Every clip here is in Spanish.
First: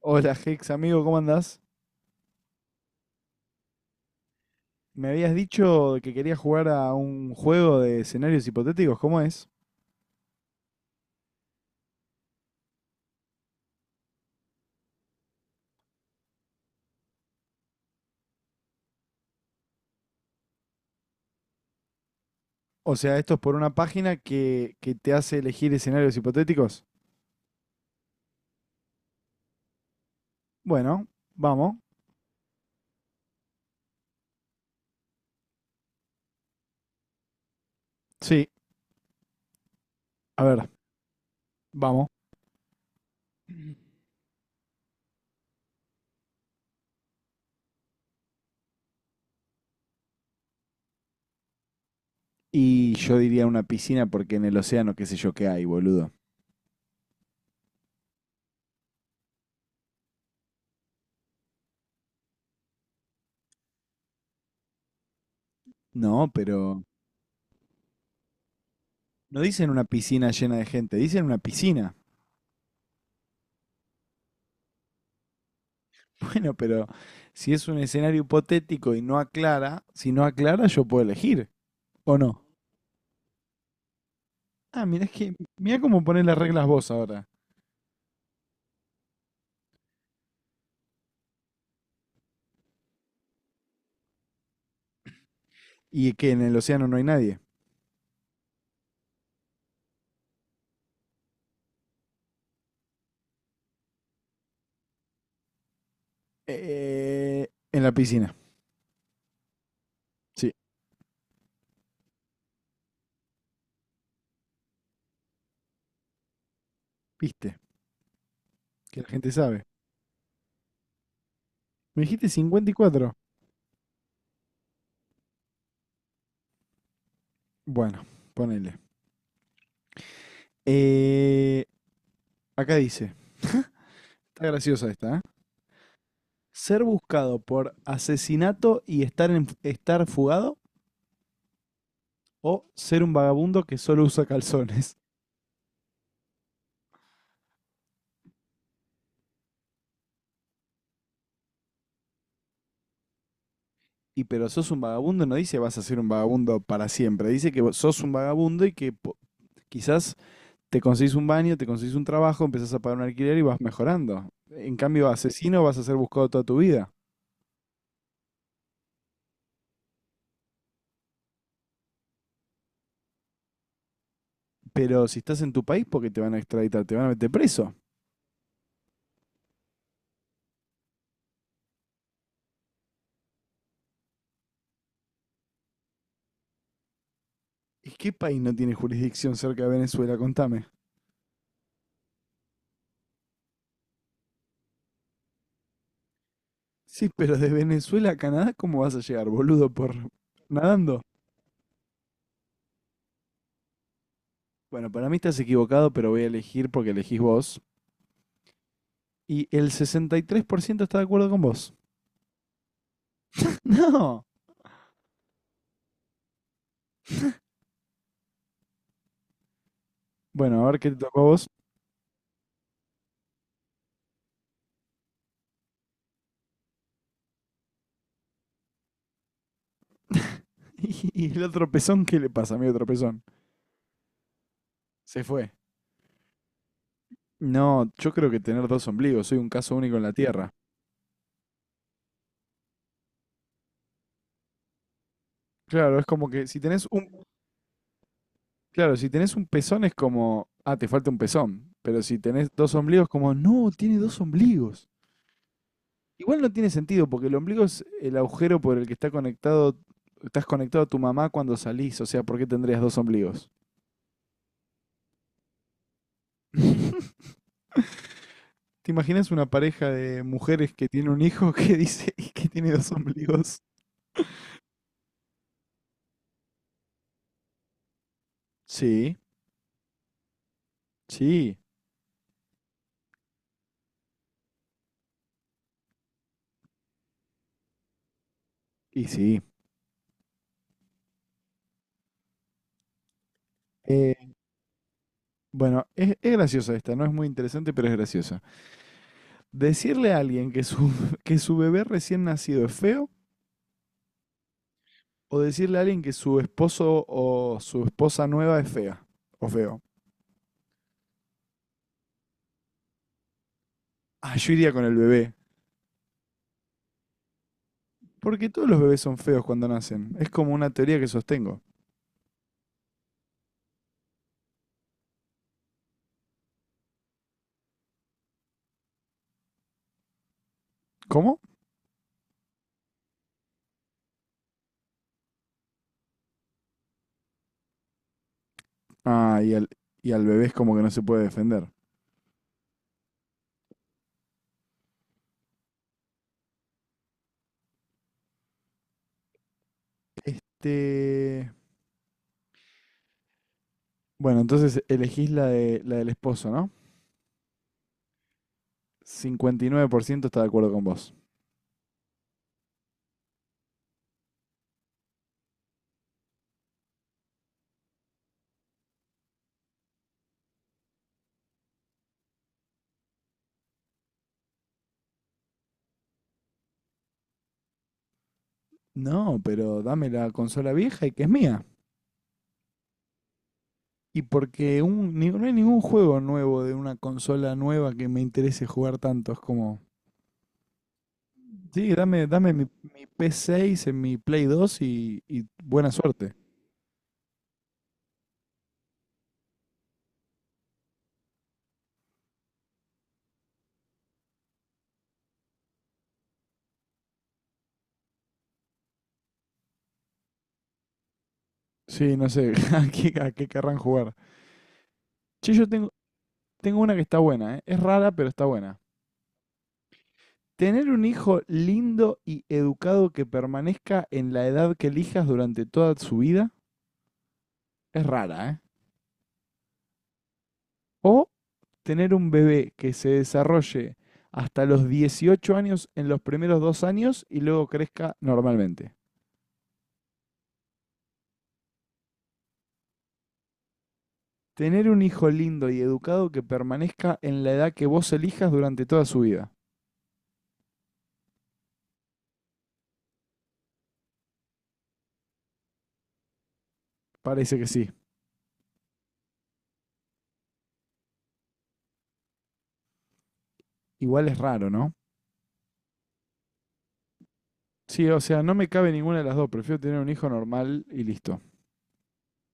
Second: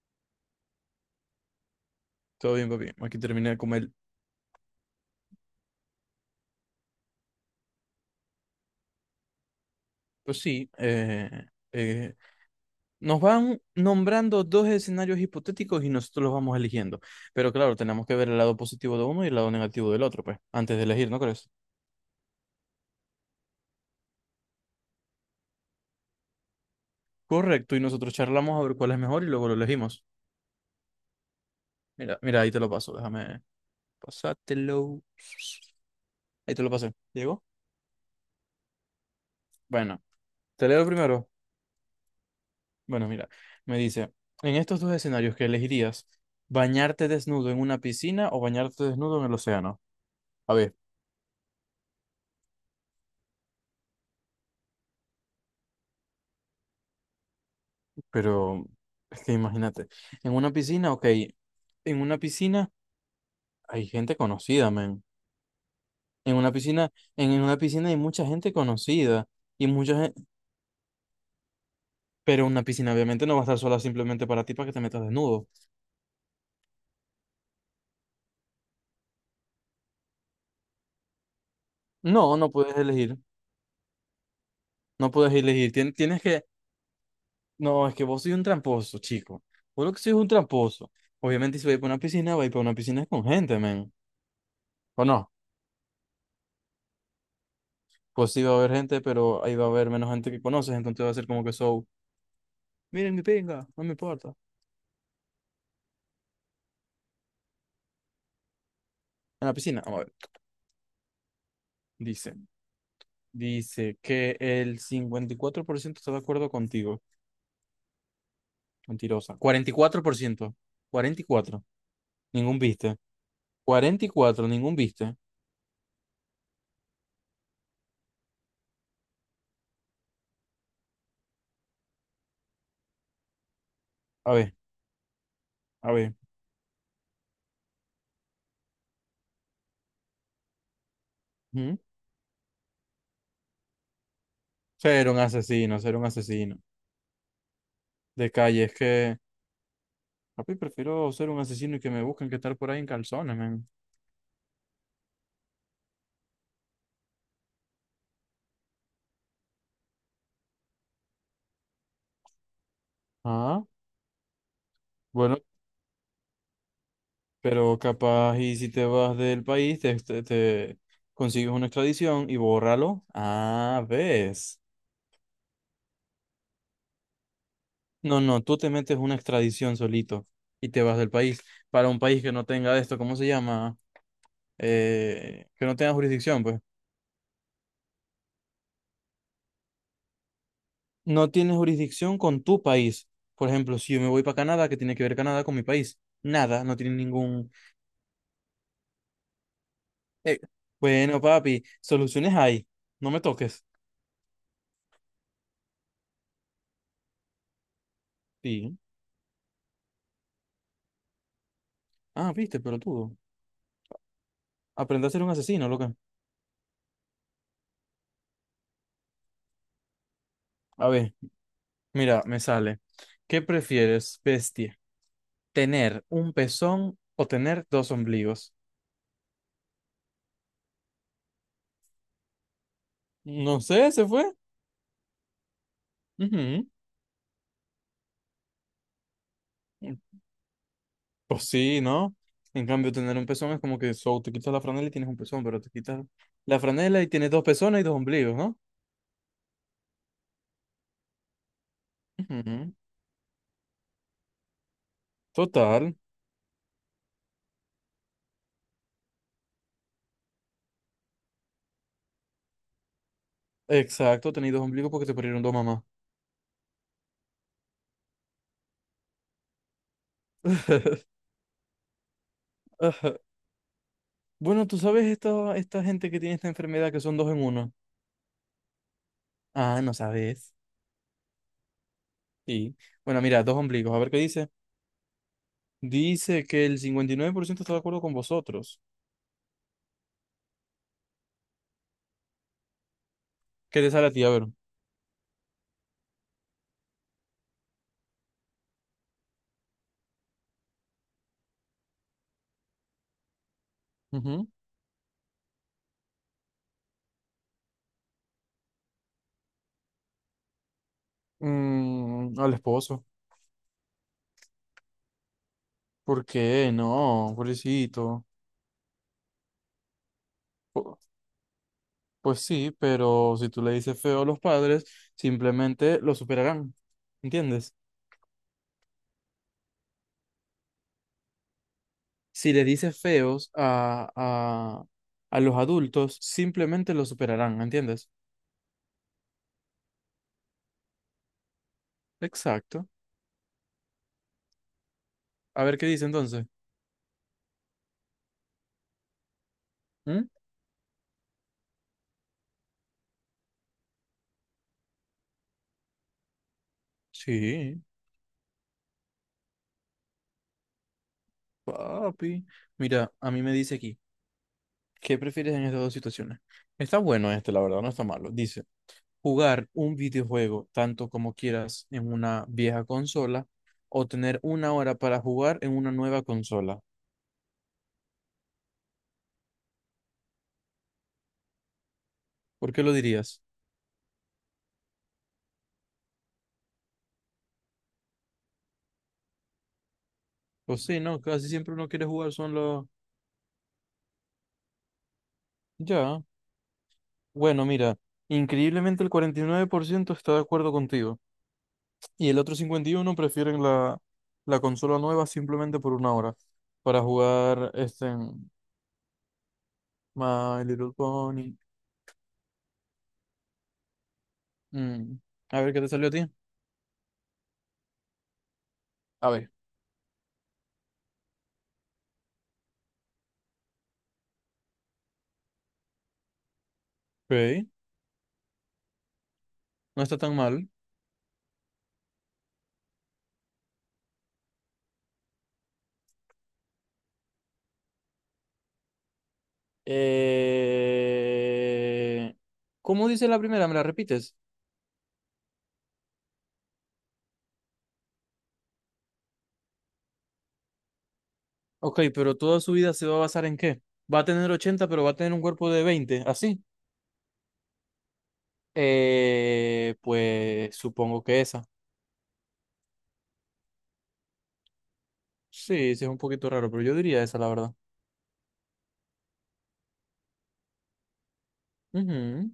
Hola Hex, amigo, ¿cómo andás? Todo bien, papi. Aquí terminé de comer. Me habías dicho que querías jugar a un juego de escenarios hipotéticos, ¿cómo es? Pues sí, eh, nos van nombrando dos escenarios hipotéticos y nosotros los vamos eligiendo. Pero claro, tenemos que ver el lado positivo de uno y el lado negativo del otro, pues, antes de elegir, ¿no crees? O sea, esto es por una página que te hace elegir escenarios hipotéticos. Correcto, y nosotros charlamos a ver cuál es mejor y luego lo elegimos. Bueno, vamos. Mira, mira, ahí te lo paso, déjame pasártelo. Ahí te lo pasé. ¿Llegó? Sí, Bueno, a te ver, leo primero. vamos. Bueno, mira, me dice, en estos dos escenarios, que elegirías, bañarte desnudo en una piscina o bañarte desnudo en el océano? A ver. Y yo diría una piscina porque en el océano qué sé yo qué hay, boludo. Pero es que imagínate, en una piscina, ok, en una piscina hay gente conocida, men. No, En una pero piscina, en una piscina, hay mucha gente conocida no y dicen una mucha gente, piscina llena de gente, dicen una piscina. pero una piscina obviamente no va a estar sola simplemente para ti para que te metas desnudo. Bueno, pero si es un escenario hipotético y no aclara, si no aclara yo puedo elegir, ¿o No, no? no puedes elegir, Ah, no puedes elegir. mirá Tien- cómo tienes pones las que, reglas vos ahora. no, es que vos sois un tramposo, chico. Vos lo que sois es un tramposo. Obviamente si vais para una piscina, vais para una piscina con gente, men. ¿O no? Y que en el océano no hay nadie. Pues sí va a haber gente, pero ahí va a haber menos gente que conoces, entonces va a ser como que show. Miren mi pinga, no me importa. Eh, en la piscina. En la piscina, vamos a ver. Sí, Dice, dice que el 54% está de acuerdo contigo. viste, que la gente Mentirosa. Sabe. 44%, cuarenta y cuatro. Me dijiste Ningún cincuenta y viste. cuatro. Cuarenta y cuatro, ningún viste. Bueno, ponele. Eh, acá dice, A está ver, graciosa esta, ¿eh? a ver. Ser buscado por asesinato y estar fugado ¿Mm? o ser un vagabundo que solo usa calzones. Ser un asesino, ser un asesino. De calle, es que, papi, prefiero ser un asesino y que me busquen que estar por ahí en calzones, man. Y pero sos un vagabundo, no dice vas a ser un vagabundo para siempre, dice que vos sos un vagabundo y que quizás te conseguís un baño, te conseguís un trabajo, empezás a pagar un alquiler y vas Ah, mejorando. En cambio, bueno, asesino vas a ser buscado toda tu vida. pero capaz y si te vas del país, te consigues una extradición y bórralo. Ah, ves. Pero si estás en tu país, porque te van a extraditar, te van a meter preso. No, no, tú te metes una extradición solito y te vas del país, para un país que no tenga esto, ¿cómo se llama? Que no tenga jurisdicción, pues. ¿Y qué país no tiene jurisdicción cerca de Venezuela? Contame. No tienes jurisdicción con tu país. Por ejemplo, si yo me voy para Canadá, ¿qué tiene que ver Canadá con mi país? Nada, no tiene Sí, pero de ningún... Venezuela a Canadá, ¿cómo vas a llegar, boludo? ¿Por eh, nadando? bueno, papi, soluciones hay, no me toques. Bueno, para mí estás equivocado, pero voy a elegir porque elegís vos. Sí. Y el 63% está de acuerdo con vos. Ah, viste, pero tú, No. aprende a ser un asesino, loca. Bueno, a ver A qué te ver, tocó a vos. mira, me sale. ¿Qué prefieres, bestia? ¿Tener un pezón o tener dos ombligos? ¿Y el otro pezón, qué le pasa a mi otro pezón? No sé, se fue. Se fue. Ujú. No, yo creo que tener dos ombligos, soy un caso único en la Tierra. Pues sí, ¿no? En cambio, tener un pezón es como que so, te quitas la franela y tienes un pezón, pero te Claro, quitas es como que la si tenés franela y un, tienes dos pezones y dos ombligos, ¿no? claro, si tenés un pezón es como, ah, te falta un pezón, pero si tenés Ujú. dos ombligos como, no, tiene dos ombligos. Total. Igual no tiene sentido porque el ombligo es el agujero por el que estás conectado a tu mamá cuando salís, o sea, ¿por qué tendrías dos ombligos? Exacto, tenéis dos ombligos porque te parieron dos mamás. ¿Te imaginas una pareja de mujeres que tiene un hijo que dice que tiene dos Ajá. ombligos? Bueno, tú sabes esta gente que tiene esta enfermedad que son dos en uno. Sí, Ah, no sabes. sí, Sí. Bueno, mira, dos ombligos. A ver qué dice. Dice que el 59% está de acuerdo con vosotros. y sí. ¿Qué te sale a ti? A Eh, ver. bueno, es graciosa esta, no es muy interesante, pero es graciosa. Decirle a alguien que su bebé recién nacido es feo Ujú. o decirle a alguien que su esposo o su esposa nueva es fea o feo. Mm, al esposo. Ah, yo iría con el bebé. ¿Por qué? No, pobrecito. Porque todos los bebés son feos cuando nacen. Es como una Po- teoría que sostengo. Pues sí, pero si tú le dices feo a los padres, simplemente lo superarán. ¿Entiendes? ¿Cómo? Si le dices feos a, los adultos, simplemente lo superarán. ¿Entiendes? Ah, y al, y al bebé es como que no se puede defender. Exacto. A ver qué dice entonces. ¿Mm? Este... Bueno, entonces elegís la del esposo, ¿no? Sí, 59% está de acuerdo con vos. papi. Mira, a mí me dice aquí, ¿qué prefieres en estas dos situaciones? Está bueno este, la verdad, no está malo. Dice, jugar un videojuego tanto como quieras en una vieja consola o tener una hora para jugar en una nueva consola. No, pero dame la consola vieja y que es mía. ¿Por qué lo dirías? Y porque no hay ningún juego nuevo de una consola nueva que me interese jugar tanto. Es como, Pues sí, no, casi siempre uno sí, quiere jugar dame son los... mi P6 en mi Play 2 y buena Ya. suerte. Bueno, mira, increíblemente el 49% está de acuerdo contigo y el otro 51% prefieren la, consola nueva simplemente por una hora para jugar este en My Little Pony. Sí, no sé, a qué querrán jugar. Mm. Che, A yo ver qué te tengo, salió a ti. tengo una que está buena, ¿eh? Es rara, pero está buena. A ver. Tener un hijo lindo y educado que permanezca en la edad que elijas durante toda su vida Ok, es rara, ¿eh? no está tan mal. O tener un bebé que se desarrolle hasta los 18 años en los primeros dos años y luego crezca normalmente. Eh, ¿Cómo dice la primera? ¿Me la repites? Tener un hijo lindo y educado que permanezca en la edad que vos elijas durante toda su vida. Ok, pero ¿toda su vida se va a basar en qué? ¿Va a tener 80 pero va a tener un cuerpo de 20 así? Parece que sí. Pues supongo que esa. Igual es raro, ¿no? Sí, sí es un poquito raro, pero yo diría esa, la verdad. Sí, o sea, no me cabe ninguna de las dos. Prefiero tener un hijo normal y listo. Ujú.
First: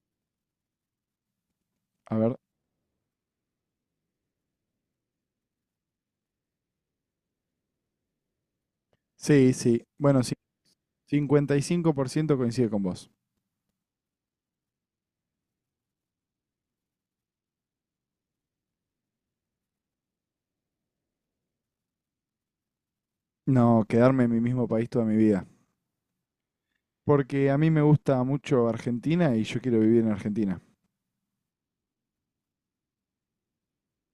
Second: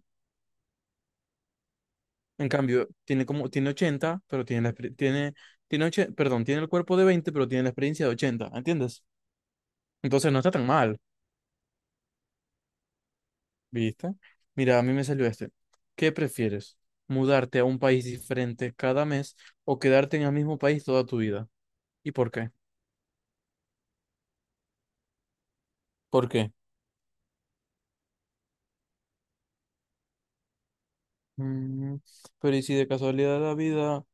A ver. En cambio, tiene como, tiene 80 pero tiene la, exper- tiene, tiene oche- perdón, tiene el cuerpo de 20 pero tiene la experiencia de ochenta, ¿entiendes? Sí, sí. Bueno, Entonces sí. no está tan mal. 55% coincide con vos. ¿Viste? Mira, a mí me salió este. ¿Qué prefieres? ¿Mudarte a un país diferente cada mes o quedarte en el mismo país toda tu vida? ¿Y por qué? No, quedarme en mi mismo país toda mi vida. ¿Por qué? Porque a mí me gusta mucho Argentina y yo quiero vivir en Argentina. Mm, pero ¿y si de casualidad de la vida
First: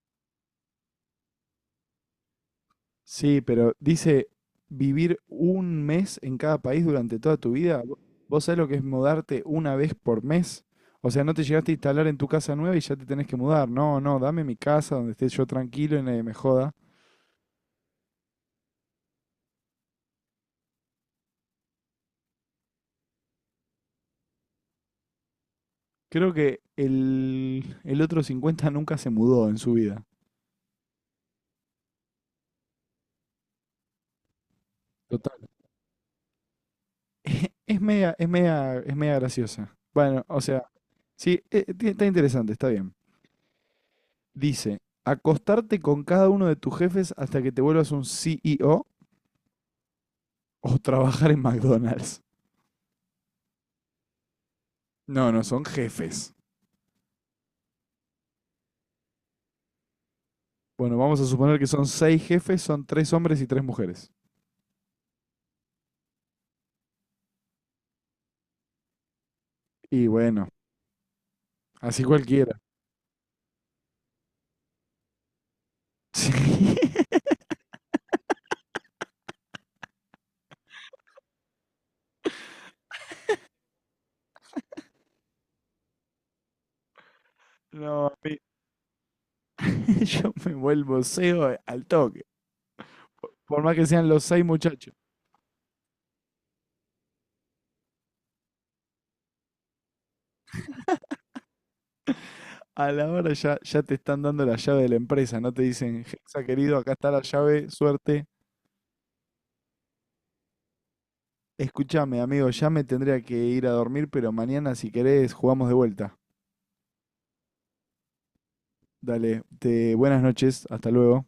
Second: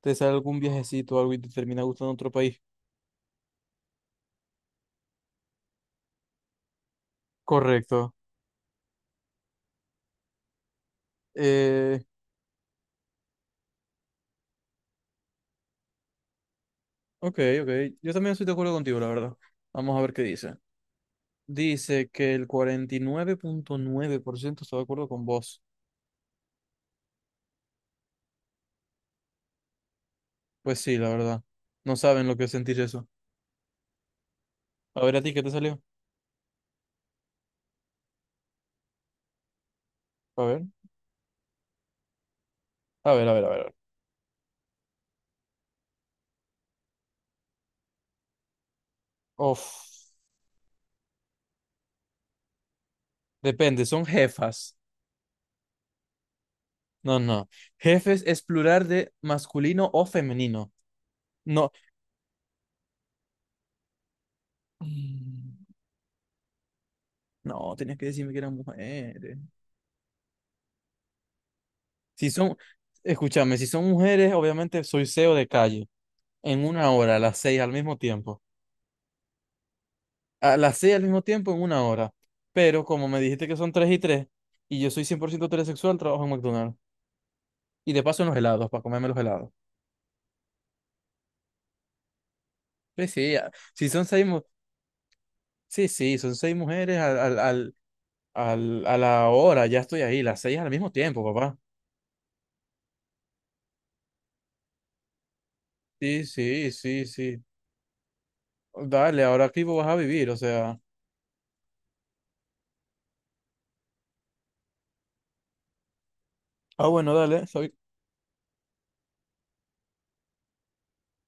te sale algún viajecito o algo y te termina gustando otro país? Sí, pero dice vivir un mes en cada país durante toda tu vida. Correcto. ¿Vos sabés lo que es mudarte una vez por mes? O sea, no te llegaste a Eh, instalar en tu casa nueva y ya te tenés que mudar. No, no, dame mi casa donde esté yo tranquilo y nadie me joda. ok, ok. Yo también estoy de acuerdo contigo, la verdad. Vamos a ver qué dice. Dice que el 49,9% está de acuerdo con vos. Creo que el otro 50 nunca se mudó en su vida. Pues sí, la verdad. No saben lo que es sentir eso. A ver, ¿a ti Total. qué te salió? Es media graciosa. Bueno, o A sea, ver, sí, está interesante, está bien. a ver, a ver, a ver. Dice, acostarte con cada uno de tus jefes hasta que te vuelvas un CEO Uf, o trabajar en McDonald's. depende, son jefas. No, no, son jefes. No, no. Jefes es plural de masculino o femenino. Bueno, vamos a suponer que No. son seis jefes, son tres hombres y tres mujeres. Mm, no, tenías que decirme que eran mujeres. Y bueno, así Si son, cualquiera. escúchame, si son mujeres, obviamente soy CEO de calle. Sí. En una hora, a las seis al mismo tiempo. A las seis al mismo tiempo, en una hora. Pero como me dijiste que son tres y tres, y yo soy 100% heterosexual, trabajo en McDonald's. Y de No, a paso en los mí- helados, para comerme los helados. yo me vuelvo CEO al toque. Sí, sí, ya. Por más que Si son sean los seis, seis muchachos. sí, sí, son seis mujeres al, al, al, a la hora, ya estoy ahí, las seis al mismo tiempo, papá. A la hora ya, ya te están dando la llave de la empresa, no te dicen, Sí, Hexa sí, querido, acá sí, está la sí. llave, suerte. Dale, ahora aquí vos vas a vivir, o sea. Escúchame, amigo, ya me tendría que ir a dormir, pero mañana si querés jugamos de vuelta. Ah, bueno, dale, está bien. Dale, te, buenas noches, hasta luego.